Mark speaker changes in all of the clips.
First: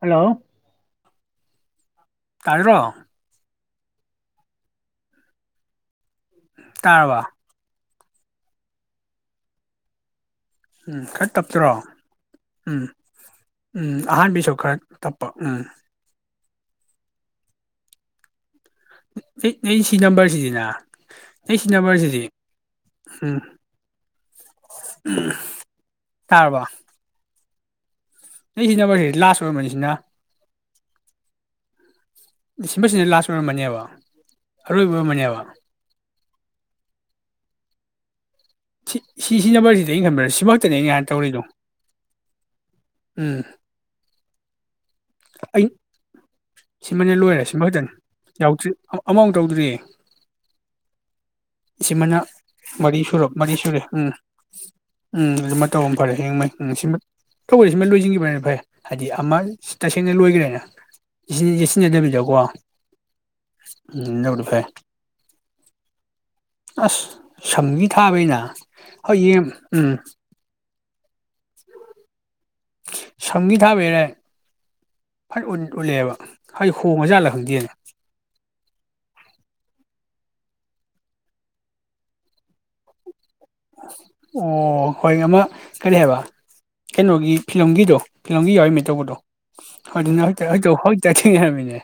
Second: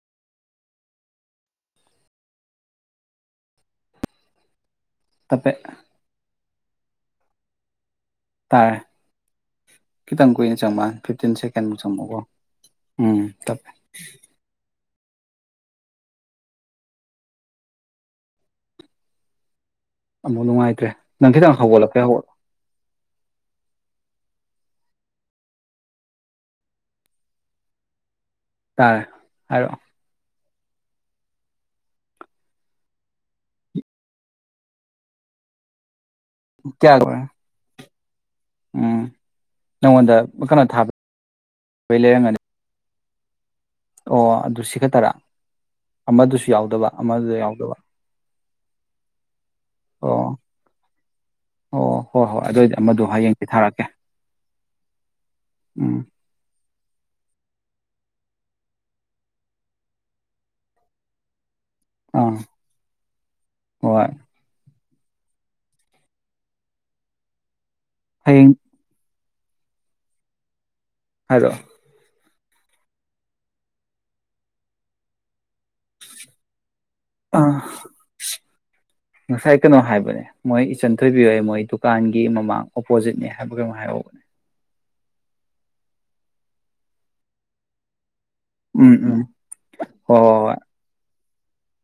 Speaker 1: Hello ꯇꯥꯗ꯭ꯔꯣ
Speaker 2: ꯇꯞꯄꯦ
Speaker 1: ꯇꯥꯔꯕ
Speaker 2: ꯇꯥꯏ ꯈꯤꯇꯪ ꯀꯨꯏꯅ ꯆꯪꯕ
Speaker 1: ꯎꯝ ꯈꯔ
Speaker 2: ꯐꯤꯞꯇꯤꯟ
Speaker 1: ꯇꯞꯇ꯭ꯔꯣ
Speaker 2: ꯁꯦꯀꯦꯟꯃꯨꯛ ꯆꯪꯕꯀꯣ
Speaker 1: ꯎꯝ
Speaker 2: ꯇꯞꯄꯦ
Speaker 1: ꯎꯝ ꯑꯍꯥꯟꯕꯩꯁꯨ ꯈꯔ ꯇꯞꯄ ꯎꯝ [unintelligible] [unintelligible] ꯁꯤ
Speaker 2: ꯑꯃꯨꯛ
Speaker 1: ꯅꯝꯕꯔꯁꯤꯗꯤꯅ
Speaker 2: ꯅꯨꯡꯉꯥꯏꯇ꯭ꯔꯦ ꯅꯪ ꯈꯤꯇꯪ
Speaker 1: ꯅ ꯁꯤ
Speaker 2: ꯍꯧꯒꯠꯂꯛꯄꯩ
Speaker 1: ꯅꯝꯕꯔꯁꯤꯗꯤ
Speaker 2: ꯍꯧꯒꯠꯂ
Speaker 1: ꯎꯝ ꯇꯥꯔꯕ [unintelligible] ꯁꯤ
Speaker 2: ꯇꯥꯔꯦ
Speaker 1: ꯅꯝꯃꯔꯁꯤ ꯂꯥꯁ
Speaker 2: ꯍꯥꯏꯔꯛꯑꯣ
Speaker 1: ꯑꯣꯏꯔꯝꯃꯅꯤꯁꯤꯅ ꯁꯤꯅꯝꯕꯔꯁꯤꯗ ꯂꯥꯁ ꯑꯣꯏꯔꯝꯕꯅꯦꯕ ꯑꯔꯣꯏꯕ ꯑꯣꯏꯔꯝꯃꯅꯦꯕ
Speaker 2: ꯀꯌꯥ [unintelligible] ꯎꯝ
Speaker 1: ꯁꯤ ꯁꯤ ꯅꯝꯕꯔꯁꯤꯗ ꯑꯩꯅ
Speaker 2: ꯅꯪꯉꯣꯟꯗ
Speaker 1: ꯈꯟꯕ
Speaker 2: ꯀꯩꯅꯣ
Speaker 1: ꯁꯤꯃꯛꯇꯅꯦ
Speaker 2: ꯊꯥꯕꯩ
Speaker 1: ꯑꯩꯅꯍꯥꯟꯅ ꯇꯧꯔꯤꯗꯣ
Speaker 2: ꯂꯩꯔꯝꯒꯅꯤ
Speaker 1: ꯎꯝ
Speaker 2: ꯑꯗꯨ ꯁꯤ ꯈꯠ
Speaker 1: ꯑꯩ ꯁꯤꯃꯅ
Speaker 2: ꯑꯃꯗꯨ
Speaker 1: ꯂꯣꯏꯔꯦ ꯁꯤꯃ
Speaker 2: ꯌꯥꯎꯗꯕ
Speaker 1: ꯈꯛꯇꯅꯤ ꯌꯥꯎꯗ꯭ꯔꯤ ꯑꯃ ꯃꯧ ꯇꯧꯗ꯭ꯔꯤꯌꯦ
Speaker 2: ꯑꯣ ꯑꯣ
Speaker 1: ꯁꯤꯃꯅ
Speaker 2: ꯍꯣꯏ ꯍꯣꯏ ꯑꯗꯨꯑꯣꯏꯗꯤ
Speaker 1: ꯃꯔꯤ
Speaker 2: ꯑꯃꯗꯣ
Speaker 1: ꯁꯣ
Speaker 2: ꯍꯌꯦꯡꯗꯤ
Speaker 1: ꯃꯔꯤ ꯁꯨꯔꯦ
Speaker 2: ꯊꯥꯔꯛꯀꯦ
Speaker 1: ꯎꯝ ꯎꯝ ꯑꯗꯨꯃ ꯇꯧꯕꯔ ꯑꯃ
Speaker 2: ꯎꯝ
Speaker 1: ꯐꯔꯦ ꯍꯌꯦꯡ ꯃꯩ ꯎꯝ ꯁꯤꯃ ꯇꯧꯔꯦ ꯁꯤꯃ ꯂꯣꯏꯁꯤꯟꯈꯤꯕꯅ ꯍꯥꯏꯗꯤ ꯑꯃ ꯇꯁꯦꯡꯅ ꯂꯣꯏꯒ꯭ꯔꯦꯅꯦ [unintelligible]
Speaker 2: ꯑꯥ ꯍꯣꯏ
Speaker 1: ꯑꯁ [unintelligible]
Speaker 2: ꯍꯌꯦꯡ
Speaker 1: [unintelligible] ꯍꯣꯏꯌꯦꯡ ꯎꯝ
Speaker 2: ꯍꯂꯣ
Speaker 1: ꯁꯪꯒꯤ ꯊꯥꯕꯤꯔꯦ ꯐ ꯎꯠꯂꯑꯦꯕ ꯍꯥꯏ ꯈꯣꯡꯉꯖꯥꯠꯂ
Speaker 2: ꯑ
Speaker 1: ꯈꯪꯗꯦꯅ
Speaker 2: ꯉꯁꯥꯏ ꯀꯩꯅꯣ ꯍꯥꯏꯕꯅꯦ ꯃꯣꯏ ꯏꯆꯟ ꯊꯣꯏꯕꯤꯌꯣ ꯑꯩ ꯃꯣꯏ ꯗꯨꯀꯥꯟꯒꯤ ꯃꯃꯥꯡ ꯑꯣꯄꯣꯖꯤꯠꯅꯦ [unintelligible]
Speaker 1: ꯑꯣ ꯍꯣꯏ ꯑꯃ ꯀꯔꯤ ꯍꯥꯏꯕ ꯀꯩꯅꯣꯒꯤ ꯐꯤꯂꯝꯒꯤꯗꯣ ꯐꯤꯂꯝꯒꯤ ꯌꯥꯎꯋꯏ ꯃꯩ
Speaker 2: ꯎꯝ
Speaker 1: ꯇꯧꯕꯗꯣ
Speaker 2: ꯎꯝ ꯍꯣꯏ ꯍꯣꯏ
Speaker 1: ꯑꯗꯨꯅ
Speaker 2: ꯍꯣꯏ
Speaker 1: ꯉꯃꯤꯅꯦ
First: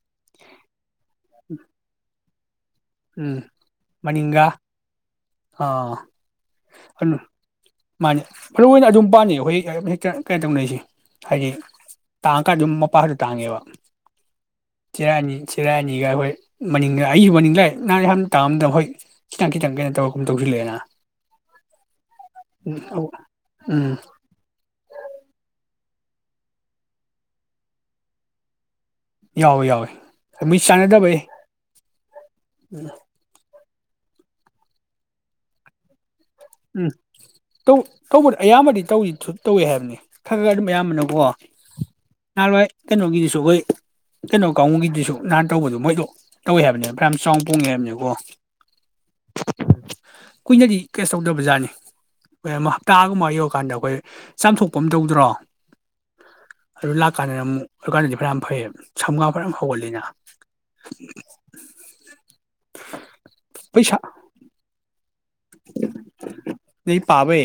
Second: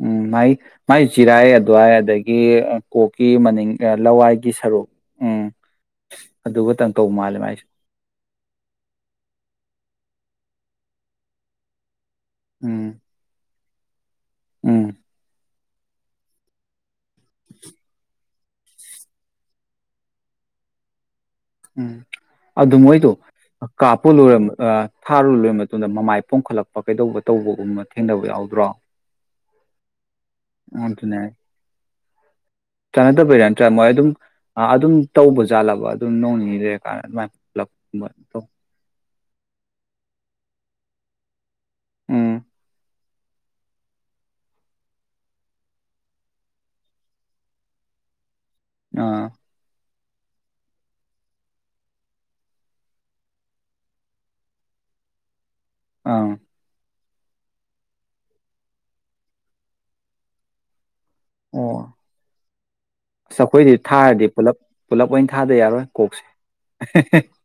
Speaker 2: ꯎꯝ ꯃꯥꯏ ꯃꯥꯏ ꯆꯤꯔꯥꯏ ꯑꯗꯨꯋꯥꯏ ꯑꯗꯒꯤ ꯒꯤ ꯀꯣꯛꯀꯤ
Speaker 1: ꯎꯝ
Speaker 2: ꯃꯅꯤꯡ
Speaker 1: ꯃꯅꯤꯡꯒ
Speaker 2: ꯂꯋꯥꯏꯒꯤ ꯁꯔꯨꯛ ꯎꯝ
Speaker 1: ꯑꯥ
Speaker 2: ꯑꯗꯨꯒꯇꯪ ꯇꯧ
Speaker 1: ꯑꯗꯨ
Speaker 2: ꯃꯥꯜꯂꯦ ꯃꯥꯏꯁꯦ
Speaker 1: ꯃꯥꯅꯦ ꯃꯔꯨ ꯑꯣꯏꯅ ꯑꯗꯨꯝ ꯄꯥꯅꯤ ꯍꯣꯏ ꯍꯦꯛꯇ ꯀꯩ ꯇꯧꯅꯩꯁꯦ ꯍꯥꯏꯗꯤ ꯇꯥꯡ ꯀ ꯑꯗꯨꯝ
Speaker 2: ꯎꯝ
Speaker 1: ꯃꯄꯥꯗꯨ ꯇꯥꯡꯉꯦꯕ
Speaker 2: ꯎꯝ
Speaker 1: [unintelligible] ꯆꯤꯔꯥꯏꯅꯤꯒ ꯑꯈꯣꯏ ꯃꯅꯤꯡ [unintelligible] ꯇꯥꯝꯗ ꯍꯣꯏ ꯈꯤꯇꯪ ꯈꯤꯇꯪ ꯀꯩꯅꯣ ꯇꯧ ꯇꯧꯁꯤꯜꯂꯛꯑꯦꯅ
Speaker 2: ꯎꯝ ꯑꯗꯨ
Speaker 1: ꯎꯝ
Speaker 2: ꯃꯣꯏꯗꯣ
Speaker 1: ꯎꯝ
Speaker 2: ꯀꯥꯞꯄꯨ ꯂꯣꯏꯔ ꯊꯥꯔꯨ ꯂꯣꯏꯔ ꯑꯗꯨꯗ ꯃꯃꯥꯏ ꯄꯣꯝꯈꯠꯂꯛꯄ ꯀꯩꯗꯧꯕ ꯇꯧꯕꯒꯨꯝꯕ ꯊꯦꯡꯅꯕ ꯌꯥꯎꯗ꯭ꯔꯣ
Speaker 1: ꯌꯥꯎꯋꯦ ꯌꯥꯎꯏ ꯃꯤ ꯆꯥꯟꯅꯗꯕꯩ
Speaker 2: ꯆꯅꯥꯗꯕꯩꯔ ꯃꯣꯏ ꯑꯗꯨꯝ ꯑꯗꯨꯝ ꯇꯧꯕꯖꯥꯠꯂꯕ
Speaker 1: ꯎꯝ ꯇꯧ ꯇꯧꯕ
Speaker 2: ꯇꯧ
Speaker 1: ꯑꯌꯥꯝꯕꯗꯤ ꯇꯧꯏ ꯇꯧꯋꯦ ꯍꯥꯏꯕꯅꯤ ꯈꯔ ꯈꯔ ꯑꯗꯨꯝ ꯑꯌꯥꯝꯕꯅꯀꯣ
Speaker 2: ꯎꯝ
Speaker 1: ꯅꯍꯜꯋꯥꯏ ꯀꯩꯅꯣꯒꯤꯗꯨꯁꯨ [unintelligible] ꯀꯩꯅꯣ ꯀꯥꯡꯕꯨꯨꯒꯤꯗꯨꯁꯨ ꯅꯍꯥꯟ ꯇꯧꯕꯗꯣ ꯃꯣꯏꯗꯣ ꯇꯧꯋꯦ ꯍꯥꯏꯕꯅꯦ [unintelligible] ꯌꯥꯝ ꯆꯥꯎ ꯄꯣꯡꯉꯦ ꯍꯥꯏꯕꯅꯤꯀꯣ
Speaker 2: ꯑꯥ
Speaker 1: ꯀꯨꯏꯅꯗꯤ ꯀꯩꯁ ꯇꯧꯗꯝ ꯕꯖꯥꯔꯅꯤ ꯍꯞꯇꯥꯒꯨꯝꯕ ꯌꯧꯔꯀꯥꯟꯗ ꯑꯈꯣꯏ ꯆꯥꯝꯊꯣꯛꯄ ꯑꯃ ꯇꯧꯗ꯭ꯔꯣ
Speaker 2: ꯑꯥ
Speaker 1: ꯑꯗꯨ ꯂꯥꯛꯀꯥꯟꯗꯅ ꯑꯃꯨꯛ ꯑꯗꯨꯀꯥꯟꯗꯗꯤ ꯐꯔ ꯌꯥꯝ ꯐꯩꯌꯦ ꯁꯝꯒꯥ ꯐꯔ ꯌꯥꯝ ꯍꯧꯒꯜꯂꯤꯅ
Speaker 2: ꯑꯣ ꯑꯩꯈꯣꯏꯗꯤ
Speaker 1: ꯄꯩꯁꯥ
Speaker 2: ꯊꯥꯔꯗꯤ ꯄꯨꯂ ꯄꯨꯂꯞ ꯑꯣꯏꯅ [unintelligible] ꯌꯥꯔꯣꯏ ꯀꯣꯛꯁꯦ
Speaker 1: ꯅ ꯄꯥꯕꯩ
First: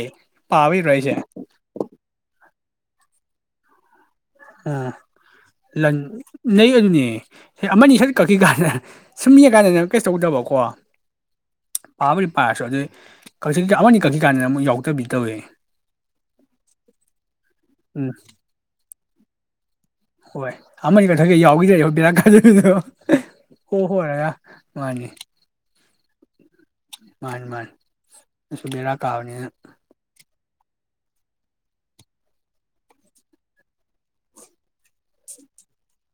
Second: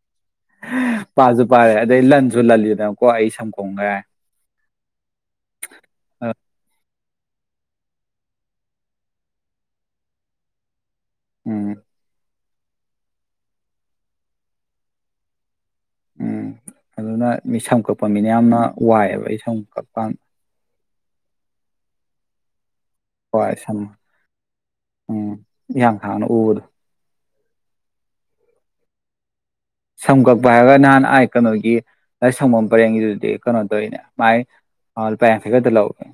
Speaker 1: ꯄꯥꯕꯩꯔꯣ ꯑꯩꯁꯦ
Speaker 2: ꯄꯥꯁꯨ ꯄꯥꯔꯦ ꯑꯗꯩ ꯂꯟꯁꯨ ꯂꯜꯂꯤ [unintelligible] [unintelligible]
Speaker 1: [unintelligible] ꯅꯩ ꯑꯗꯨꯅꯦ ꯑꯃꯅꯤ ꯁꯔ ꯀꯛꯈꯤ ꯀꯥꯟꯗ ꯁꯨꯝ [unintelligible] ꯀꯥꯟꯗꯅ ꯀꯩꯁ ꯇꯧꯗꯕꯀꯣ
Speaker 2: ꯎꯝ
Speaker 1: ꯄꯥꯕꯨꯗꯤ ꯄꯥꯔꯁꯨ ꯑꯗꯨ [unintelligible] ꯑꯃꯅꯤ ꯀꯛꯈꯤ ꯀꯥꯟꯗꯅ ꯑꯃꯨꯛ ꯌꯥꯎꯗꯕꯤ ꯇꯧꯏ
Speaker 2: ꯎꯝ ꯑꯗꯨꯅ ꯃꯤ ꯁꯝ ꯀꯛꯄ
Speaker 1: ꯎꯝ
Speaker 2: ꯃꯤꯅ ꯌꯥꯝꯅ ꯋꯥꯏꯑꯦꯕ ꯑꯩ [unintelligible]
Speaker 1: ꯍꯣꯏ [unintelligible] [unintelligible] [unintelligible] ꯍꯣ ꯍꯣꯏꯔꯒ ꯃꯥꯅꯤ
Speaker 2: [unintelligible] ꯏꯍꯥꯡ ꯍꯥꯡꯅ ꯎꯕꯗꯨ
Speaker 1: ꯑꯁꯨ ꯕꯦꯔꯥ ꯀꯥꯕꯅꯤꯅ
Speaker 2: ꯁꯝ ꯀꯛꯄ ꯍꯥꯏꯔꯒ ꯅꯍꯥꯟ ꯑꯥꯏ ꯀꯩꯅꯣꯒꯤ [unintelligible] ꯄꯔꯦꯡꯒꯤꯗꯨꯗꯤ ꯀꯩꯅꯣ ꯇꯧꯏꯅꯦ ꯃꯥꯏ ꯂꯨꯄꯥ ꯌꯥꯡꯈꯩ ꯈꯛꯇ ꯂꯧꯏꯅꯦ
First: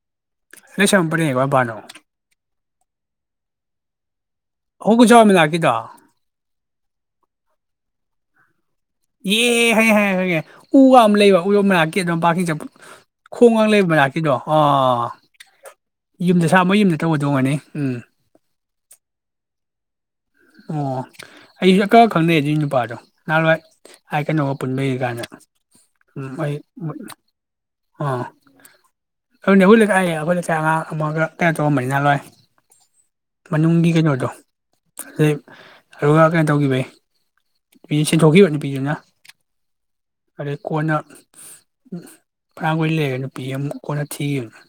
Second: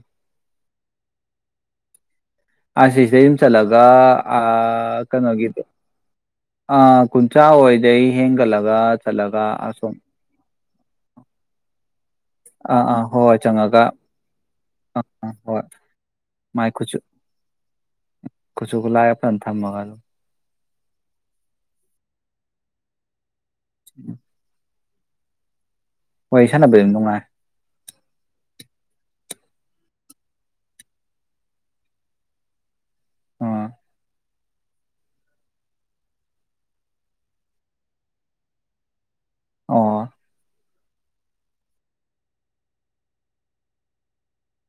Speaker 1: [unintelligible] [unintelligible]
Speaker 2: [unintelligible] ꯁꯤꯗꯩꯩ ꯁꯨꯝ ꯆꯠꯂꯒ
Speaker 1: ꯑꯍꯣ
Speaker 2: ꯑꯥ
Speaker 1: ꯀꯨꯟꯆꯥꯎ
Speaker 2: ꯀꯩꯅꯣꯒꯤꯗꯨ
Speaker 1: ꯃꯅꯥꯛꯀꯤꯗꯣ
Speaker 2: ꯑꯥ [unintelligible] ꯑꯣꯏꯗ ꯑꯩ ꯍꯦꯟꯒꯠꯂ
Speaker 1: [unintelligible] [unintelligible] ꯑꯗꯨꯝ ꯄꯥꯔꯀꯤꯡ ꯆꯠꯄ
Speaker 2: ꯑꯥ ꯑꯥ ꯍꯣꯏ ꯍꯣꯏ
Speaker 1: ꯈꯣꯡꯒ
Speaker 2: ꯆꯪꯉꯒ
Speaker 1: ꯂꯩꯕ ꯃꯅꯥꯀꯤꯗꯣ ꯑꯥ ꯌꯨꯝꯗ
Speaker 2: ꯃꯥꯏ
Speaker 1: ꯁꯥꯕ ꯌꯨꯝꯗ
Speaker 2: ꯈꯨꯠꯁꯨ
Speaker 1: ꯇꯧꯕꯗꯨ ꯑꯣꯏꯔꯝꯒꯅꯤ ꯎꯝ
Speaker 2: ꯈꯨꯠꯁꯨ ꯈꯨꯠꯂꯥꯏꯒ ꯐꯖꯅ ꯊꯝꯃꯒ ꯑꯗꯨꯝ
Speaker 1: ꯑꯣ ꯑꯩꯁꯨ [inaudible] ꯈꯪꯅꯩ ꯑꯗꯨꯒꯤ ꯅꯨꯄꯥꯗꯣ ꯅꯍꯥꯟꯋꯥꯏ ꯑꯩ ꯀꯩꯅꯣꯒ ꯄꯨꯟꯕꯩ ꯒꯅꯥ ꯎ
Speaker 2: ꯋꯥꯔꯤ
Speaker 1: ꯑꯩ
Speaker 2: ꯁꯥꯟꯅꯕꯗꯤ ꯅꯨꯡꯉꯥꯏ
Speaker 1: ꯑꯥ ꯑꯗꯨꯅꯦ ꯑꯩꯈꯣꯏ ꯂꯩꯀꯥꯏꯒꯤ ꯑꯩꯈꯣꯏ ꯂꯩꯀꯥꯏ ꯑꯉꯥꯡ ꯑꯃꯒ ꯀꯩꯅꯣ ꯇꯧꯑꯝꯕꯅꯤꯅ ꯅꯍꯥꯟꯋꯥꯏ
Speaker 2: ꯑꯥ
Speaker 1: ꯃꯅꯨꯡꯒꯤ ꯀꯩꯅꯣꯗꯣ ꯑꯗꯨꯗꯩ ꯑꯗꯨꯒ ꯀꯩꯅꯣ ꯇꯧꯈꯤꯕꯩ ꯅꯨꯄꯤ ꯁꯦꯟꯊꯣꯛꯈꯤꯕ ꯅꯨꯄꯤꯗꯨꯅ
Speaker 2: ꯑꯣ
Speaker 1: [inaudible] ꯀꯣꯟꯅ [inaudible] ꯂꯩꯔꯥ ꯅꯨꯄꯤ ꯑꯃꯨ ꯀꯣꯟꯅ ꯊꯤꯈꯤꯕꯈꯤꯕꯅ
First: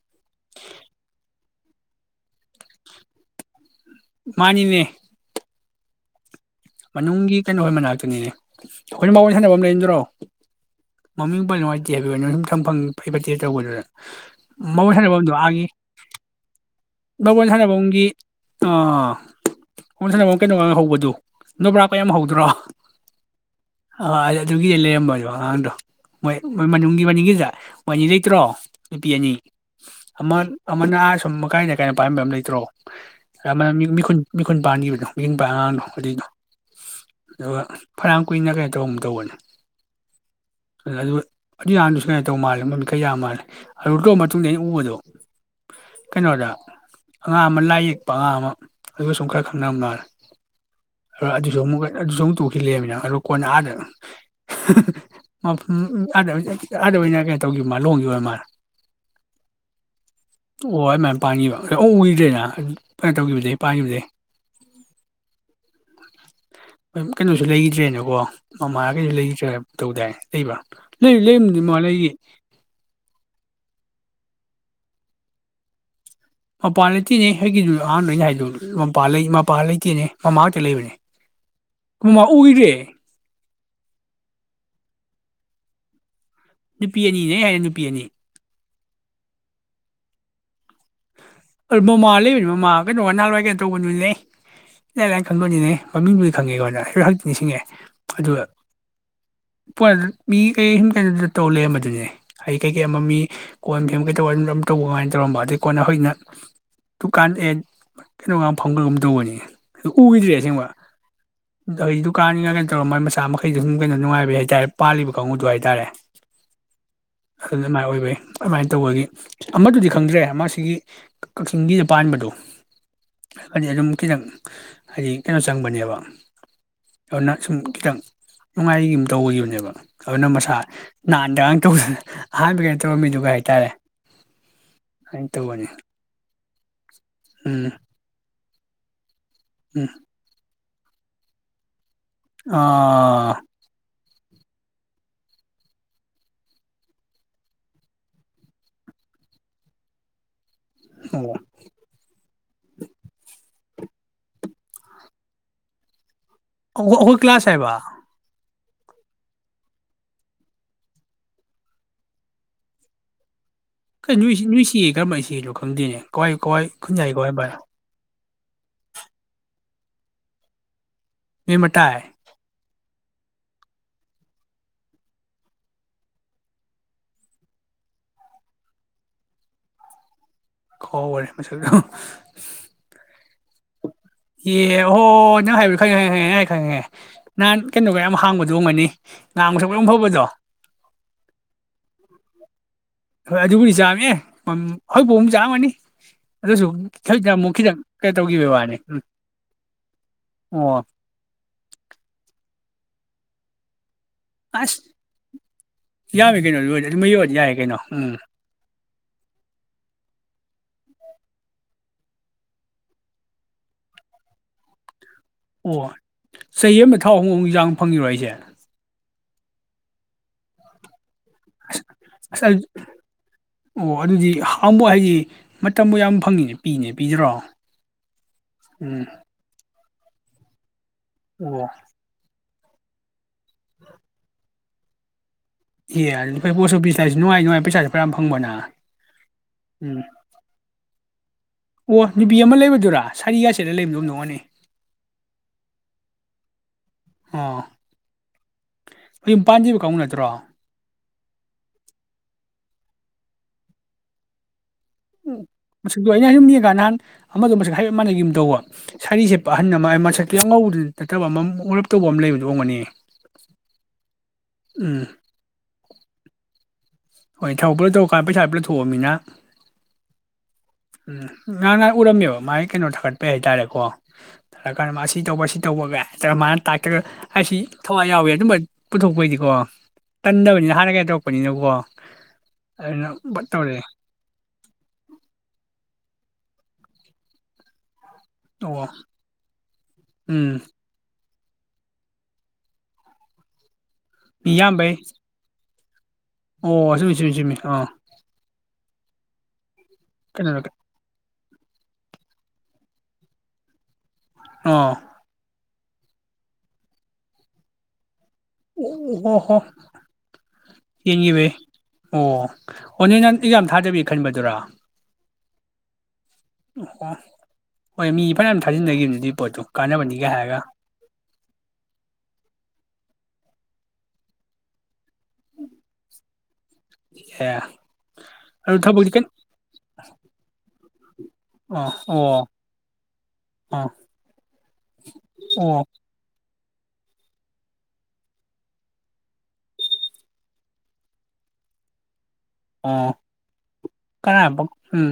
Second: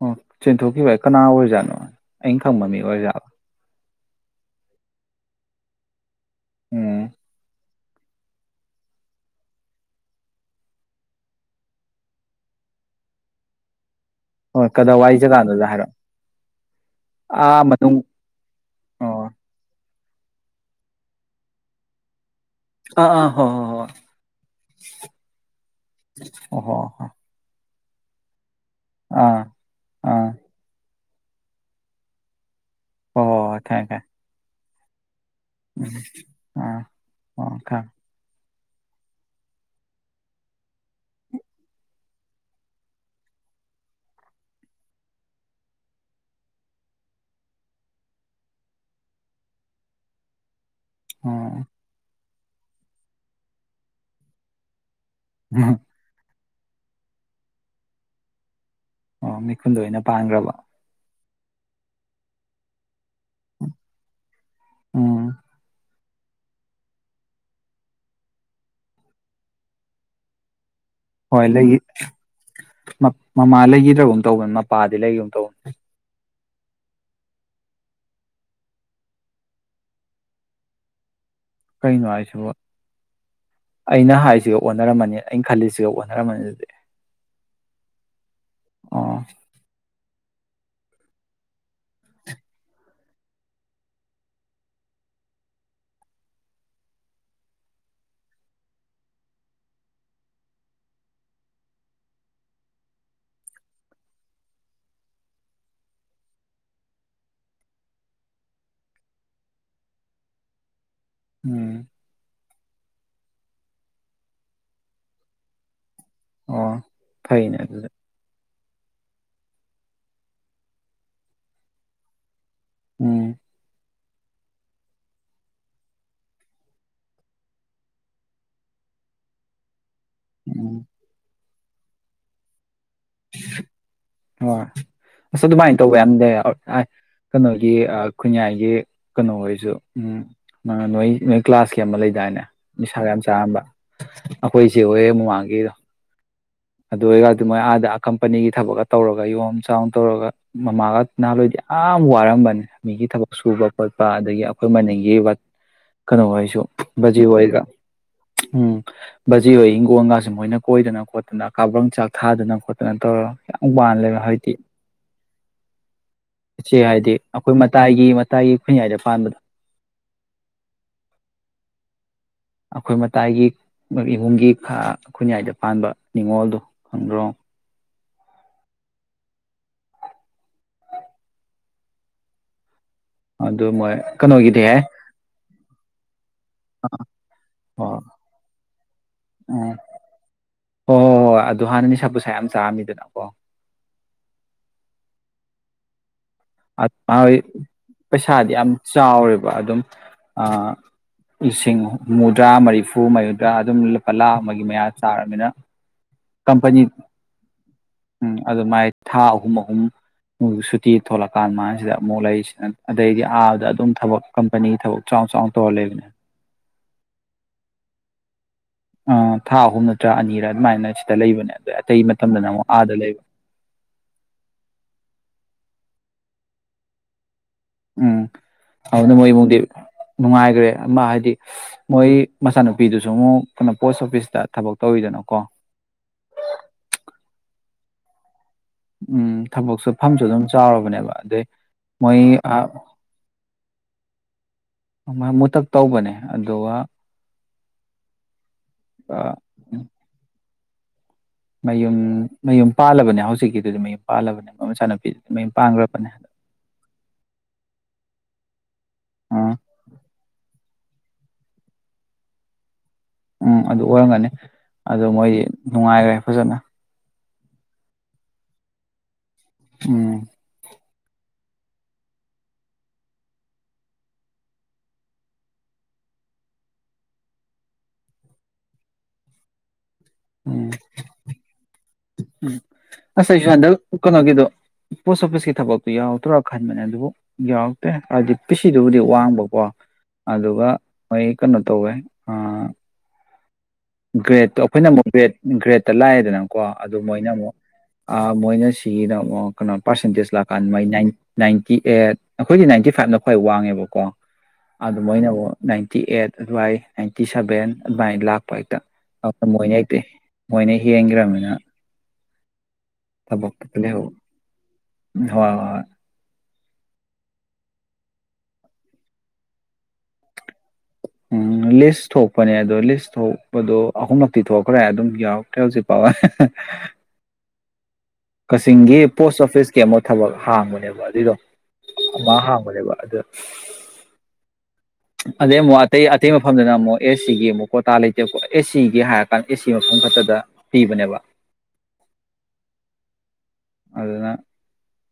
Speaker 2: ꯑꯣ ꯆꯦꯟꯊꯣꯛꯈꯤꯕ ꯀꯅꯥ ꯑꯣꯏꯖꯥꯠꯅꯣ ꯑꯩꯅ ꯈꯪꯕ ꯃꯤ ꯑꯣꯏꯔꯖꯥꯕ
Speaker 1: ꯃꯥꯅꯤꯅꯦ
Speaker 2: ꯎꯝ
Speaker 1: ꯃꯅꯨꯛꯒꯤ ꯀꯩꯅꯣꯒꯤ ꯃꯅꯥꯛ ꯇꯨꯅꯦ ꯑꯩꯈꯣꯏꯅ ꯃꯔꯕꯣꯜ ꯁꯥꯟꯅꯕ ꯑꯃ ꯂꯩꯗ꯭ꯔꯣ ꯃꯃꯤꯡ ꯄꯟ ꯅꯨꯡꯉꯥꯏꯇꯦ ꯍꯥꯏꯕꯩ ꯋꯥꯅꯦ ꯊꯝꯐꯝ ꯐꯩ ꯐꯠꯇꯦ ꯇꯧꯕꯗꯨꯅ
Speaker 2: ꯍꯣꯏ ꯀꯗꯥꯏ ꯋꯥꯏ ꯖꯒꯗꯨꯗꯥ ꯍꯥꯏꯔꯛꯑꯣ
Speaker 1: ꯃꯔꯕꯣꯟ
Speaker 2: ꯑꯥ ꯃꯅꯨꯡ
Speaker 1: ꯁꯥꯟꯅꯕꯝꯒꯤ ꯑ
Speaker 2: ꯑꯣ
Speaker 1: [inaudible] ꯑꯃꯛ ꯀꯩꯅꯣꯒ ꯍꯧꯕꯗꯨ ꯅꯣꯕꯥꯛ ꯀꯥ ꯀꯌꯥꯝ ꯍꯧꯕꯗꯨꯔꯣ
Speaker 2: ꯑꯥ ꯑꯥ ꯍꯣꯏ ꯍꯣꯏ ꯍꯣꯏ
Speaker 1: ꯑ ꯑꯗꯨ ꯑꯗꯨꯒꯤꯗꯤ ꯂꯩꯔꯝꯕꯗ ꯑꯉꯥꯡꯗꯣ ꯃꯣꯏ
Speaker 2: ꯑꯣ
Speaker 1: ꯃꯣꯏ
Speaker 2: ꯍꯣ
Speaker 1: ꯃꯅꯨꯡꯒꯤ
Speaker 2: ꯍꯣ
Speaker 1: ꯃꯅꯨꯡꯅꯤꯡꯒꯤꯗ ꯋꯥꯅꯤ ꯂꯩꯇ꯭ꯔꯣ ꯅꯨꯄꯤ ꯑꯅꯤ
Speaker 2: ꯑꯥ ꯑꯥ
Speaker 1: ꯑꯃꯥꯅ [inaudible] [inaudible] ꯄꯥꯏꯔꯝꯕ ꯑꯃ ꯂꯩꯇ꯭ꯔꯣ
Speaker 2: ꯍꯣꯏ ꯍꯣꯏ
Speaker 1: [inaudible]
Speaker 2: ꯍꯣꯏ ꯈꯪꯉꯦ
Speaker 1: ꯃꯤꯈꯨꯟ ꯃꯤꯈꯨ ꯑꯩꯈꯣꯏ [inaudible] [inaudible] ꯑꯉꯥꯡꯗꯣ
Speaker 2: ꯈꯪꯉꯦ
Speaker 1: ꯑꯗꯨꯏꯗꯣ
Speaker 2: ꯎꯝ ꯑꯥ ꯑꯣ
Speaker 1: ꯑꯗꯨꯒ
Speaker 2: ꯈꯪ
Speaker 1: ꯐꯔꯌꯥꯝ ꯀꯨꯏꯅꯒꯥ ꯇꯧꯒꯨꯝ ꯇꯧꯕꯅꯤ ꯑꯗꯨ ꯑꯗꯨ ꯑꯉꯥꯡ ꯗꯣ ꯁꯨꯃꯥꯏ ꯇꯧ ꯃꯥꯜꯂꯦ ꯃꯃꯤꯠ ꯈꯔ ꯌꯥꯝ ꯃꯥꯜꯂꯦ ꯑꯗꯨ ꯇꯧ ꯃꯇꯨꯡꯗ ꯑꯩꯅ ꯎꯕꯗꯣ ꯀꯩꯅꯣꯗ ꯑꯉꯥꯡ ꯑꯃ ꯂꯥꯏ ꯌꯦꯛꯄ ꯑꯉꯥꯡ ꯑꯃ ꯑꯗꯨꯒ ꯁꯨꯝ ꯈꯔ ꯈꯪꯅꯕ ꯃꯥꯜꯂꯦ ꯑꯥꯗꯨꯁꯨ
Speaker 2: ꯑꯣ
Speaker 1: ꯑꯥꯃꯨꯛ [inaudible] ꯂꯩꯔꯝꯃꯤ ꯅꯥ ꯀꯣꯟꯅ ꯑꯥꯗ [inaudible] [inaudible] [inaudible] ꯑꯗ ꯑꯣꯏꯅ ꯀꯩꯅꯣ ꯇꯧꯈꯤꯕ ꯃꯥꯟꯂꯦ ꯂꯣꯡꯒꯤꯕꯥ ꯑꯣꯏ ꯃꯥꯟꯂꯦ
Speaker 2: ꯑꯣ ꯃꯤꯈꯨꯟꯗ ꯑꯣꯏꯅ ꯄꯥꯟꯈꯔꯥꯕꯥ
Speaker 1: ꯄꯥꯟꯒꯤꯕ ꯎꯒꯔ꯭ꯤꯗꯔ꯭ꯦꯅꯥ ꯀꯩꯅꯣ ꯇꯧꯈꯤꯕꯗ ꯄꯥꯟꯈꯤꯕꯗꯩꯩ
Speaker 2: ꯎꯝ
Speaker 1: ꯀꯩꯅꯣꯁꯨ ꯂꯩꯗ꯭ꯔꯦꯅꯦꯀꯣ ꯃꯃꯥ ꯀꯩꯁꯨ ꯂꯩꯒꯤꯗꯔꯦ ꯇꯧꯗꯥꯏ ꯂꯩꯕ꯭ꯔꯥ ꯂꯩ
Speaker 2: ꯍꯣꯌ
Speaker 1: ꯂꯩꯔꯝꯗꯤ
Speaker 2: ꯂꯩ
Speaker 1: ꯃꯥ ꯂꯩꯒꯤ
Speaker 2: ꯃꯃꯥ ꯂꯩꯒꯤꯗꯙꯨꯝ ꯇꯧꯕꯅ ꯃꯄꯥꯗꯤ ꯂꯩꯒꯨꯝ ꯇꯧꯕꯅꯦ
Speaker 1: ꯃꯄꯥ ꯂꯩꯇꯦꯅꯦ ꯑꯩꯒꯤꯗꯨ ꯑꯍꯥꯟꯕ ꯑꯩꯅ ꯍꯥꯏꯗ ꯃꯄꯥꯟ ꯂꯩꯇꯦꯅꯦ ꯃꯃꯥꯡꯇ ꯂꯩꯕꯅꯦ
Speaker 2: ꯀꯩꯅꯣ
Speaker 1: ꯃꯃꯥ
Speaker 2: ꯍꯥꯏꯁꯤꯕꯨ
Speaker 1: ꯎꯈꯤꯗ꯭ꯔꯦ
Speaker 2: ꯑꯩꯅ ꯍꯥꯏꯁꯤꯒ ꯑꯣꯟꯅꯔꯝꯃꯅꯤ ꯑꯩꯅ ꯈꯜꯂꯤꯁꯤꯒ ꯑꯣꯟ
Speaker 1: ꯅꯨꯄꯤ ꯑꯅꯤꯅꯦ ꯑꯩ ꯌꯥ ꯅꯨꯄ ꯄꯤ ꯑꯅꯤ
Speaker 2: ꯑ
Speaker 1: ꯃꯃꯥ ꯂꯩꯕꯅꯤ ꯃꯃꯥ ꯀꯩꯅꯣ ꯅ ꯅꯍꯥꯟꯋꯥꯏ ꯀꯩ ꯇꯧꯕꯅꯤꯅꯦ ꯏꯥꯏ ꯂꯥꯏꯅ ꯈꯪꯕꯅꯤꯅꯦ ꯃꯃꯤꯡꯕꯨꯗꯤ ꯈꯪꯉꯦꯀꯣꯅ ꯍꯛꯇꯤ ꯅꯤꯡꯁꯤꯡꯉꯦ ꯑꯗꯨꯒ ꯄ ꯃꯤ ꯀꯩ ꯁꯨꯝ ꯀꯩꯅꯣꯗ ꯇꯧ ꯂꯩꯔꯝꯕꯗꯨꯅꯦ ꯑꯩ ꯀꯩꯀꯩ ꯑꯃ ꯃꯤ ꯀꯣ ꯀꯩ ꯇꯧꯕ ꯇꯧꯕ ꯀꯃꯥꯏꯅ ꯇꯧꯔꯝꯕ ꯑꯗꯨꯗꯩ ꯀꯣꯟꯅ ꯍꯧꯖꯤꯛꯅ ꯗꯨꯀꯥꯟ ꯑꯦꯠ ꯀꯩꯅꯣꯒ ꯐꯪꯕꯒꯨꯝ ꯇꯧꯕꯅꯤ ꯑꯗꯨ ꯎꯈꯤꯗ꯭ꯔꯦ ꯑꯁꯦꯡꯕ
Speaker 2: ꯎꯝ
Speaker 1: [unintelligible] ꯗꯨꯀꯥꯟꯅꯤꯒ ꯇꯧꯔ ꯃꯣꯏ ꯃꯆꯥ ꯃꯈꯩꯗꯨꯣ ꯁꯨꯝ ꯀꯩꯅꯣ ꯉꯥꯏꯕ ꯍꯥꯏꯇꯥꯔꯦ ꯄꯥꯜꯂꯤꯕ ꯀꯥꯡꯕꯨꯗꯨ ꯍꯥꯏꯇꯥꯔꯦ
Speaker 2: ꯑꯣ ꯐꯩꯅꯦ
Speaker 1: ꯑꯗꯨꯅ ꯑꯗꯨꯃꯥꯏꯅ
Speaker 2: ꯑꯗꯨꯂ
Speaker 1: ꯑꯣꯏꯕꯩ ꯑꯗꯨꯃꯥꯏꯅ ꯇꯧꯕꯒꯤ ꯑꯃꯗꯨꯗꯤ ꯈꯪꯗ꯭ꯔꯦ ꯑꯃꯥꯁꯤꯒꯤ ꯀꯛꯆꯤꯡꯒꯤꯗ ꯄꯥꯟꯕꯗꯣ
Speaker 2: ꯎꯝ
Speaker 1: ꯑꯗꯨꯝ ꯈꯤꯇꯪ ꯍꯥꯏꯗꯤ ꯀꯩꯅꯣ ꯆꯪꯕꯅꯦꯕ ꯑꯗꯨꯅ ꯁꯨꯝ ꯈꯤꯇꯪ ꯅꯨꯡꯉꯥꯏꯨꯝ ꯇꯧꯕꯒꯤꯈꯤꯕꯅꯦꯕ ꯑꯗꯨꯅ ꯃꯁꯥ
Speaker 2: ꯎꯝ
Speaker 1: ꯅꯥꯟꯗꯒ ꯇꯧ ꯑꯍꯟꯕꯒꯤ ꯇꯔꯝꯃꯤꯗꯨꯒ ꯍꯥꯏꯇꯥꯔꯦ
Speaker 2: ꯍꯣꯏ
Speaker 1: [unintelligible]
Speaker 2: ꯑꯁ
Speaker 1: ꯇꯧꯕꯅꯤ
Speaker 2: ꯑꯗꯨꯃꯥꯏꯅ ꯇꯧꯕ ꯌꯥꯝ [unintelligible]
Speaker 1: ꯎꯝ
Speaker 2: ꯀꯣꯅꯣꯒꯤ ꯈꯨꯅꯌ꯭ꯥꯏ ꯌꯦ ꯀꯩꯅꯣ ꯍꯥꯏꯁꯨ ꯎꯝ ꯑ ꯅ ꯅꯣꯏ ꯀ꯭ꯂꯥꯁ ꯀꯤ ꯑꯃ ꯂꯩꯗꯥꯏꯅꯦ ꯅꯤꯁꯥꯒ ꯌꯥꯝ
Speaker 1: ꯑꯣ
Speaker 2: ꯆꯥꯔꯝꯕ ꯑꯩꯈꯣꯏꯁꯦ ꯍꯣꯌ ꯃꯃꯥꯡꯒꯤꯗꯣ ꯑꯗꯨ ꯑꯣꯏꯒꯗꯨ ꯃꯣꯏ ꯑꯥꯗ ꯀꯝꯄꯅꯤꯒꯤ ꯊꯕꯛꯀ ꯇꯧꯔꯒ ꯌꯣꯝ ꯆꯥꯅ ꯇꯧꯔꯒ ꯃꯃꯥꯒ ꯅꯍꯜꯂꯣꯏꯏꯗꯤ ꯌꯥꯝ ꯋꯥꯔꯝꯕꯅꯤ ꯃꯤꯒꯤ ꯊꯕꯛ ꯁꯨꯕ ꯈꯣꯠꯄ ꯑꯗꯒꯤ ꯑꯩꯈꯣꯏ ꯃꯅꯤꯡꯒꯤ ꯀꯩꯅꯣ ꯑꯣꯏꯁꯨ ꯕꯖꯤ
Speaker 1: ꯑꯩꯈꯣꯏ ꯀ꯭ꯂꯥꯁ
Speaker 2: ꯑꯣꯏꯒ
Speaker 1: ꯍꯥꯏꯕ
Speaker 2: ꯎꯝ ꯕꯖꯤꯍꯣꯌ ꯏꯪꯒꯣꯂꯒꯁꯦ ꯃꯣꯏꯅ ꯀꯣꯏꯗꯅ ꯈꯣꯠꯇꯅ ꯀꯥꯕ꯭ꯔꯪꯆꯥꯛ ꯊꯥꯗꯅ ꯈꯣꯠ ꯅꯇꯣ
Speaker 1: ꯀꯦꯏꯟ ꯅꯣꯏ ꯆꯦ ꯅꯣꯏ ꯆꯦꯗꯤ ꯀꯔꯝꯕ ꯆꯦꯅꯣ ꯈꯡꯗꯦꯅꯦ ꯀꯑꯋꯥ ꯀꯑꯋ꯭ ꯈꯨꯟꯌꯥꯏ ꯀꯥꯏ ꯃꯄꯅꯣ
Speaker 2: ꯇꯥꯏꯒꯤ ꯈꯨꯟꯌꯥꯏꯗ ꯄꯥꯟꯕꯗꯣ
Speaker 1: ꯃꯤ ꯃꯇꯥꯏ
Speaker 2: ꯑꯩꯈꯣꯏ ꯃꯇꯥꯏꯒꯤ ꯅꯣꯏ ꯏꯃꯨꯡꯒꯤ ꯈꯨꯈꯣꯏꯟꯌꯥꯏꯗ ꯄꯥꯟꯕ ꯅꯤꯉꯣꯜꯗꯣ ꯈꯪꯗ꯭ꯔꯣ
Speaker 1: ꯀꯥꯎꯔꯦ ꯃꯁꯛ ꯇꯣ
Speaker 2: ꯑꯗꯨ ꯃꯣꯏ ꯀꯩꯅꯣꯒꯤꯗꯤꯍꯦ
Speaker 1: ꯏꯍꯦ ꯅꯪ ꯍꯥꯏꯗꯨ ꯈꯪꯉꯦ ꯈꯪꯉꯦ ꯌꯥꯔꯦ ꯈꯪꯉꯦ ꯍꯥꯟ
Speaker 2: ꯑꯣ
Speaker 1: ꯀꯩꯅꯣꯒ ꯌꯥꯝ ꯍꯥꯡꯕꯗꯣ ꯑꯣꯏꯔꯝꯒꯅꯤ ꯉꯥꯡꯕ
Speaker 2: ꯎꯝ
Speaker 1: ꯁꯛꯄ
Speaker 2: ꯍꯣꯏ
Speaker 1: ꯌꯥꯝ ꯐꯕꯗꯣ
Speaker 2: ꯍꯣꯏ ꯍꯣꯏ ꯑꯗꯨ ꯍꯥꯟꯅ ꯅꯤꯁꯥ ꯄꯨꯁꯥ ꯌꯥꯝ ꯆꯥꯔꯝꯃꯤꯗꯅꯀꯣ
Speaker 1: ꯍꯣꯏ ꯑꯗꯨꯕꯨꯗꯤ ꯆꯥꯃꯦ ꯑꯩꯈꯣꯏ ꯄꯨ ꯆꯥꯔꯝꯒꯅꯤ
Speaker 2: ꯃꯥꯏ ꯄꯩꯁꯥꯗꯤ ꯌꯥꯝ
Speaker 1: ꯋꯥꯅꯤ ꯎꯝ
Speaker 2: ꯆꯥꯎꯋꯦꯕ ꯑꯗꯨꯝ
Speaker 1: ꯑꯣ
Speaker 2: ꯂꯤꯁꯤꯡ ꯍꯨꯝꯐꯨꯗ꯭ꯔꯥ ꯃꯔꯤ ꯐꯨ ꯃꯧꯗ꯭ꯔ ꯑꯗꯨꯝ ꯂꯨꯄꯥ ꯂꯥꯛ ꯑꯃꯒꯤ
Speaker 1: ꯑꯁ
Speaker 2: ꯃꯌꯥ ꯆꯥꯔꯕꯅꯤꯅ
Speaker 1: ꯌꯥꯝꯃꯤ ꯀꯩꯅꯣ ꯑꯗꯨ
Speaker 2: ꯀꯝꯄꯥꯅꯤ
Speaker 1: ꯑꯣꯏꯔꯗꯤ ꯑꯗꯨꯃ ꯌꯧꯔꯗꯤ ꯌꯥꯔꯦ ꯀꯩꯅꯣ
Speaker 2: ꯎꯝ ꯑꯗꯨ ꯃꯥꯏ ꯊꯥ ꯑꯍꯨꯝ ꯑꯍꯨꯝ ꯊꯣꯛꯂꯛꯀꯥꯟ ꯃꯥꯁꯤꯗ ꯑꯃꯨꯛ ꯂꯩꯔꯤꯁꯤꯅ ꯑꯗꯩꯗꯤ ꯑꯥꯕꯗ ꯑꯗꯨꯝ ꯊꯕꯛ ꯀꯝꯄꯅꯤ ꯊꯕꯛ ꯆꯥꯎ ꯆꯥꯎꯅ ꯇꯧꯔ
Speaker 1: ꯑꯣ
Speaker 2: ꯂꯩꯕꯅꯦ
Speaker 1: ꯆꯍꯤ ꯑꯃ ꯊꯥꯎ ꯑꯍꯨꯝ ꯍꯨꯝ ꯆꯥꯡ ꯐꯪꯉꯤꯔꯣ ꯍꯥꯏꯁꯦ
Speaker 2: ꯑ ꯊꯥ ꯑꯍꯨꯝ ꯅꯠꯇ꯭ꯔꯥ ꯑꯅꯤꯔ ꯑꯗꯨꯃꯥꯏꯅ ꯁꯤꯗ ꯂꯩꯕꯅꯦ ꯑꯗꯩ ꯑꯇꯩ
Speaker 1: ꯑ ꯑꯁ
Speaker 2: ꯃꯇꯝꯗꯅ ꯑꯃꯨꯛ ꯑꯥꯗ ꯂꯩꯕ
Speaker 1: ꯑꯣ ꯑꯗꯨꯗꯤ ꯍꯝꯕ ꯍꯥꯏꯗꯤ ꯃꯇꯝꯕꯨ ꯌꯥꯝ ꯐꯪꯉꯤꯅꯦ ꯄꯤꯅꯦ ꯄꯤꯗ꯭ꯔꯣ
Speaker 2: ꯎꯝ
Speaker 1: ꯎꯝ
Speaker 2: ꯑꯗꯨꯅ ꯃꯣꯏ ꯏꯃꯨꯡꯗꯤ ꯅꯨꯡꯉꯥꯏꯈ꯭ꯔꯦ ꯃꯥ ꯍꯥꯏꯗꯤ
Speaker 1: ꯑꯣ
Speaker 2: ꯃꯣꯏ ꯃꯆꯥꯅꯨꯄꯤꯗꯨꯁꯨ ꯑꯃꯨꯛ ꯀꯩꯅꯣ ꯄꯣꯁ ꯑꯣꯐꯤꯁꯇ ꯊꯕꯛ ꯇꯧꯋꯤꯗꯅꯥ ꯀꯣ
Speaker 1: ꯑꯦ ꯑꯗꯨꯗꯤ ꯄꯣꯠꯁ ꯑꯣꯄꯤꯁ ꯂꯥꯏꯔꯁꯨ ꯅꯨꯡꯉꯥꯏ ꯅꯨꯡꯉꯥꯏ ꯄꯩꯁꯥꯁꯨ ꯈꯔꯥ ꯌꯥꯝ ꯐꯪꯕꯅ
Speaker 2: ꯎꯝ ꯊꯕꯛꯁꯨ
Speaker 1: ꯎꯝ
Speaker 2: ꯐꯝꯁꯨ ꯑꯗꯨꯝ ꯆꯥꯎꯔꯕꯅꯦꯕ ꯑꯗꯩ
Speaker 1: ꯑꯣ
Speaker 2: ꯃꯣꯏ
Speaker 1: ꯅꯨꯕꯤ ꯑꯃ ꯂꯩꯕꯗꯨꯔꯥ ꯁꯥꯔꯤꯒ ꯁꯦꯠꯂꯥ ꯂꯩꯕꯗꯣ ꯑꯣꯏꯔꯝꯒꯅꯤ
Speaker 2: ꯃꯨꯇꯛ ꯇꯧꯕꯅꯦ ꯑꯗꯨꯒ
Speaker 1: ꯑꯣ ꯃꯌꯨꯝ ꯄꯥꯟꯒꯤꯕ ꯀꯥꯡꯕꯨ ꯅꯠꯇ꯭ꯔꯣ
Speaker 2: ꯃꯌꯨꯝ ꯃꯌꯨꯝ ꯄꯥꯜꯂꯕꯅꯦ ꯍꯧꯖꯤꯛꯀꯤꯗꯨꯗꯤ ꯃꯌꯨꯝ ꯄꯥꯜꯂꯕꯅꯦ ꯃꯣꯏ ꯃꯆꯥꯅꯨꯄꯤꯗꯨꯗꯤ ꯃꯌꯨꯝ
Speaker 1: ꯃꯁꯛꯇꯣ
Speaker 2: ꯄꯥꯟꯈ꯭ꯔꯕꯅꯦ
Speaker 1: ꯑꯩꯅ ꯁꯨꯝ ꯌꯦꯡꯉ ꯀꯥꯟ ꯅꯍꯥꯟ ꯑꯃꯗꯣ ꯃꯁꯛ ꯍꯥꯏꯔꯞ ꯃꯥꯟꯅꯒꯤꯒꯨꯝ ꯇꯧꯕ ꯁꯥꯔꯤ ꯁꯦꯠꯄꯥ
Speaker 2: ꯎꯝ
Speaker 1: ꯑꯍꯟ ꯑꯃ ꯃꯁꯛꯇꯤ ꯌꯥꯝ ꯉꯧꯕꯗꯤ ꯅꯠꯇꯕ ꯑꯃ ꯃꯨꯔꯞꯇꯧꯕ ꯑꯃ ꯂꯩꯕꯗꯨꯣ ꯑꯣꯏꯒꯅꯤ
Speaker 2: ꯎꯝ ꯑꯗꯨ ꯑꯣꯏꯔꯝꯒꯅꯤ ꯑꯗꯣ ꯃꯣꯏꯗꯤ ꯅꯨꯡꯉꯥꯏꯈ꯭ꯔꯦ ꯐꯖꯅ
Speaker 1: ꯍꯣꯏ ꯊꯕꯛ ꯄꯨꯂꯞ ꯇꯧꯔꯀꯥꯟꯗ ꯄꯩꯁꯥ ꯄꯨꯂꯞ ꯊꯣꯛꯑꯃꯤꯅ
Speaker 2: ꯎꯝ
Speaker 1: ꯎꯝ ꯉꯔꯥꯡ ꯉꯍꯥꯟ ꯎꯔꯝꯃꯦꯕ ꯃꯥꯒꯤ ꯀꯩꯅꯣ ꯊꯥꯒꯠꯄꯩ ꯍꯥꯏꯇꯥꯔꯦꯀꯣ ꯊꯥꯒꯠꯀꯥꯟꯗ ꯃꯥꯅ ꯁꯤ ꯇꯧꯕ ꯁꯤ ꯇꯧꯕꯒ ꯅꯠꯇꯒ ꯃꯥꯅ ꯇꯥꯛꯇꯒ ꯍꯥꯏꯁꯤ ꯊꯋꯥꯏ ꯌꯥꯎꯏꯦ ꯑꯗꯨꯝꯕ ꯄꯨꯊꯣꯛꯄꯩꯗꯤꯀꯣ
Speaker 2: ꯎꯝ
Speaker 1: ꯇꯟꯗꯕꯅꯤꯅ ꯍꯥꯟꯅ ꯀꯩꯅꫭ ꯊꯣꯛꯔꯛꯄꯅꯤꯅꯀꯣ
Speaker 2: ꯎꯝ ꯑꯩꯁꯨ ꯍꯟꯗꯛ ꯀꯩꯅꯣꯒꯤꯗꯣ ꯄꯣꯁ ꯑꯣꯐꯤꯁꯀꯤ ꯊꯕꯛꯇꯣ ꯌꯥꯎ ꯔꯛꯀꯗ꯭ꯔꯥ ꯈꯟꯕꯅꯦ ꯑꯗꯨꯕꯨ ꯌꯥꯎꯔꯛꯇꯦ ꯍꯥꯏꯗꯤ
Speaker 1: ꯑꯣ
Speaker 2: ꯄꯤꯁꯤꯗꯨꯕꯨꯗꯤ ꯋꯥꯡꯕꯀꯣ
Speaker 1: ꯎꯝ
Speaker 2: ꯑꯗꯨꯒ ꯃꯣꯏ ꯀꯩꯅꯣ ꯇꯧꯕꯩ ꯒ꯭ꯔꯦꯠꯇꯣ ꯑꯩꯈꯣꯏꯅ
Speaker 1: ꯏꯌꯥꯝꯕꯩ
Speaker 2: ꯑꯃꯨꯛ ꯒ꯭ꯔꯦꯠ ꯒ꯭ꯔꯦꯠ꯫ [unintelligible] ꯅꯪ ꯀꯣ
Speaker 1: ꯑꯣ
Speaker 2: ꯑꯗꯨ
Speaker 1: ꯆꯨꯝꯃꯤ
Speaker 2: ꯃꯣꯏꯅ
Speaker 1: ꯆꯨꯝꯃꯤ
Speaker 2: ꯑꯃꯨꯛ
Speaker 1: ꯆꯨꯝꯃꯤ
Speaker 2: ꯑꯥ ꯃꯣꯏꯅ [unintelligible] ꯄ꯭ꯔꯁꯦꯟꯇꯦꯁ ꯂꯥꯛꯀꯥꯟ
Speaker 1: ꯀꯩꯅꯣꯗ
Speaker 2: ꯃꯣꯏ ꯅꯥꯏꯟ ꯅꯥꯏꯟꯇꯤ ꯑꯦꯠ ꯑꯩꯈꯣꯏꯗꯤ ꯅꯥꯏꯟꯇꯤ ꯐꯥꯏꯚꯅ ꯈ꯭ꯋꯥꯏ ꯋꯥꯡꯉꯦꯕꯀꯣ꯫
Speaker 1: ꯑꯥ
Speaker 2: ꯑꯗꯨ ꯃꯣꯏꯅ ꯅꯥꯏꯟꯇꯤ ꯑꯦꯠ ꯑꯗꯨꯋꯥꯏ ꯅꯥꯏꯟꯇꯤ ꯁꯕꯦꯟ ꯑꯗꯨꯃꯥꯏ ꯂꯥꯛ ꯍꯦꯛꯇ
Speaker 1: ꯑꯣ ꯍꯣ
Speaker 2: ꯑ-ꯃꯣꯏꯅ ꯍꯦꯛꯇ ꯃꯣꯏꯅ
Speaker 1: ꯌꯦꯟꯒꯤꯕꯩ
Speaker 2: ꯍꯦꯟꯒ꯭ꯔꯝꯅꯤꯅ
Speaker 1: ꯑꯣ ꯑꯣ ꯅꯣꯏꯅꯥꯟ ꯑꯦꯛꯖꯥꯝ ꯊꯥꯗꯕꯤ ꯈꯟꯕꯗꯨꯔꯥ
Speaker 2: ꯍꯣꯏ ꯍꯣꯏ꯫
Speaker 1: ꯑꯣ ꯍꯣꯏ ꯃꯤ ꯐꯅꯌꯥꯝ ꯊꯥꯖꯤꯟꯅꯒꯤꯕꯅꯤ ꯗꯨꯏ ꯄꯣꯠꯇꯨ ꯀꯥꯟꯅꯕꯅꯤꯒ ꯍꯥꯏꯔꯒ
Speaker 2: ꯎꯝ ꯂꯤꯁ ꯊꯣꯛꯄꯅꯦ ꯑꯗꯣ ꯂꯤꯁ ꯊꯣꯛꯄꯗꯣ ꯑꯍꯨꯝꯂꯛꯇꯤ ꯊꯣꯛꯈ꯭ꯔꯦ ꯑꯗꯨꯝ ꯌꯥꯎꯔꯛꯇꯦ ꯍꯧꯖꯤꯛ ꯐꯥꯎꯕ ꯍ-ꯍ
Speaker 1: ꯑꯦ ꯑꯗꯨ
Speaker 2: ꯀꯛꯆꯤꯡꯒꯤ
Speaker 1: ꯊꯕꯛꯇꯤ ꯀꯩꯅꯣ
Speaker 2: ꯄꯣꯁ ꯑꯣꯐꯤꯁꯀꯤ ꯑꯃ ꯊꯕꯛ ꯍꯥꯡꯕꯅꯦꯕ
Speaker 1: ꯑꯣ
Speaker 2: [unintelligible] ꯑꯃ
Speaker 1: ꯑꯣ
Speaker 2: ꯍꯥꯡꯕꯅꯦꯕ ꯑꯗꯨ
Speaker 1: ꯑꯣ
Speaker 2: ꯑꯗꯩ ꯑꯃꯨꯛ
Speaker 1: ꯑꯣ
Speaker 2: ꯑꯇꯩ ꯑꯇꯩ ꯃꯐꯝꯗꯅ ꯑꯃꯨꯛ ꯑꯦꯁꯁꯤꯒꯤ ꯑꯃꯨꯛ ꯀꯣꯇꯥ ꯂꯩꯇꯦꯕ ꯑꯦꯁꯁꯤꯒꯤ ꯍꯥꯏꯔꯀꯥꯟ ꯑꯦꯁꯁꯤꯒꯤ ꯃꯐꯝ ꯈꯛꯇꯗ ꯄꯤꯕꯅꯦꯕ
Speaker 1: ꯑꯣ
Speaker 2: ꯑꯗꯨꯅ
Speaker 1: [unintelligible] ꯎꯝ꯫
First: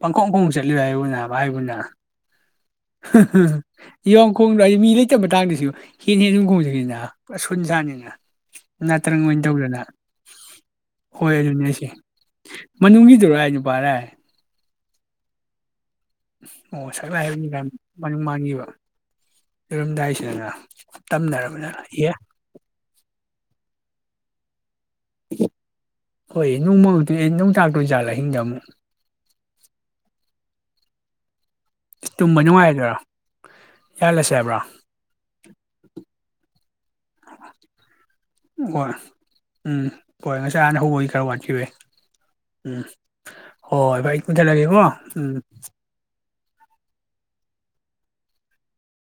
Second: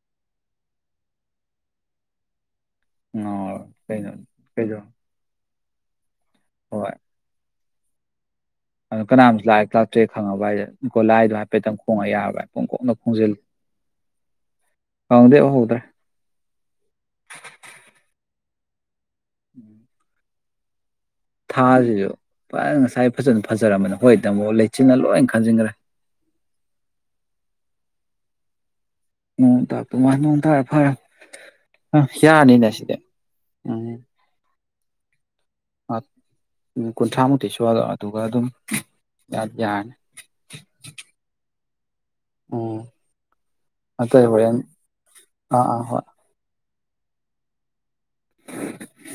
Speaker 1: ꯄꯪꯈꯣꯡ ꯈꯣꯡ ꯆꯠꯂꯤꯔ ꯍꯥꯏꯕꯨꯅꯥꯕ ꯍꯥꯏꯕꯨꯅꯥ꯫ ꯍ-ꯍꯨ
Speaker 2: ꯉꯥꯎꯔꯦ ꯀꯩꯅꯣ
Speaker 1: ꯌꯣꯡꯈꯣꯡꯗ꯭ꯔ
Speaker 2: ꯀꯩꯗꯣ
Speaker 1: ꯑꯩ ꯃꯤ ꯂꯩꯇꯕ ꯃꯇꯥꯡꯗꯁꯨ꯫ ꯍꯦꯟ ꯍꯦꯟꯒꯁꯨꯝ ꯈꯣꯡ [unintelligible] ꯏ ꯅꯥ [unintelligible] ꯖꯥꯅꯤꯅ꯫
Speaker 2: ꯀꯅꯥꯝꯖꯨ ꯂꯥꯛ- ꯂꯥꯛꯇ꯭ꯔꯦ ꯈꯪꯉꯕ ꯑꯥꯏꯖꯦ
Speaker 1: ꯍꯣꯏ
Speaker 2: ꯒꯣꯂꯥꯏꯗꯣ
Speaker 1: ꯑꯗꯨꯅꯦ
Speaker 2: ꯍꯥꯏꯐꯦꯠꯇꯪ
Speaker 1: ꯁꯤ
Speaker 2: ꯈꯣꯡꯉ ꯌꯥꯔꯕ꯭ꯔꯥ ꯑꯥꯏ ꯄꯨꯡ ꯀꯣꯡꯗ ꯈꯣꯡꯖꯤꯜꯂꯤ꯫
Speaker 1: ꯃꯅꯨꯡꯒꯤꯗꯨꯔ ꯍꯥꯏ ꯅꯨꯄꯥꯔ
Speaker 2: [unintelligible] ꯎꯍꯧꯗ꯭ꯔꯦ꯫
Speaker 1: ꯑꯣ ꯁꯥ [unintelligible] ꯕꯅꯤꯅ [unintelligible] ꯃꯥꯡꯒꯤꯕ꯫ [unintelligible] ꯔꯝꯗꯥꯏꯁꯗꯅꯥ꯫ [inaudible]
Speaker 2: ꯊꯥꯖꯤꯁꯨ ꯐꯖꯅ ꯉꯁꯥꯏ ꯐꯖꯅ ꯐꯖꯔꯝꯕꯅꯦ ꯍꯣꯏ ꯇꯥꯃꯣ ꯂꯩ꯫
Speaker 1: ꯍꯣꯏ ꯅꯨꯡꯃ [inaudible] ꯅꯨꯡ [inaudible] ꯑꯍꯤꯡꯗ ꯑꯃꯨꯛ
Speaker 2: ꯅꯣꯡ ꯇꯥꯇꯨ ꯃꯟ ꯅꯣꯡ ꯇꯥꯔ ꯐꯔꯦ ꯑ
Speaker 1: ꯇꯨꯝꯕ
Speaker 2: ꯌꯥꯔꯅꯤꯅꯦ
Speaker 1: ꯅꯨꯡꯉꯥꯏꯗꯣꯏꯔꯥ
Speaker 2: ꯁꯤꯗꯤ ꯎꯝ
Speaker 1: ꯌꯥꯜꯂꯁꯦ ꯍꯥꯏꯕ꯭ꯔꯥ
Speaker 2: ꯍ ꯀꯨꯟꯊ꯭ꯔꯥꯃꯨꯛꯇꯤ ꯁꯨꯍꯜꯂꯣ ꯑꯗꯨꯒ ꯑꯗꯨꯝ
Speaker 1: ꯍꯣꯏ ꯎꯝ
Speaker 2: ꯌꯥꯔꯅꯤ
Speaker 1: ꯍꯣꯏ ꯉꯁꯥꯏ ꯍꯥꯟꯅ ꯍꯧꯕꯒꯤ ꯈꯔ ꯋꯥꯠꯈꯤꯕꯩ ꯎꯝ ꯍꯣꯏ ꯏꯛ
Speaker 2: ꯑꯇꯩ
Speaker 1: ꯃꯨꯊꯠ
Speaker 2: ꯍꯣꯔꯦꯟ
Speaker 1: ꯂꯒꯦꯀꯣ ꯎꯝ
Speaker 2: ꯑꯥ ꯑꯥ ꯍꯣꯏ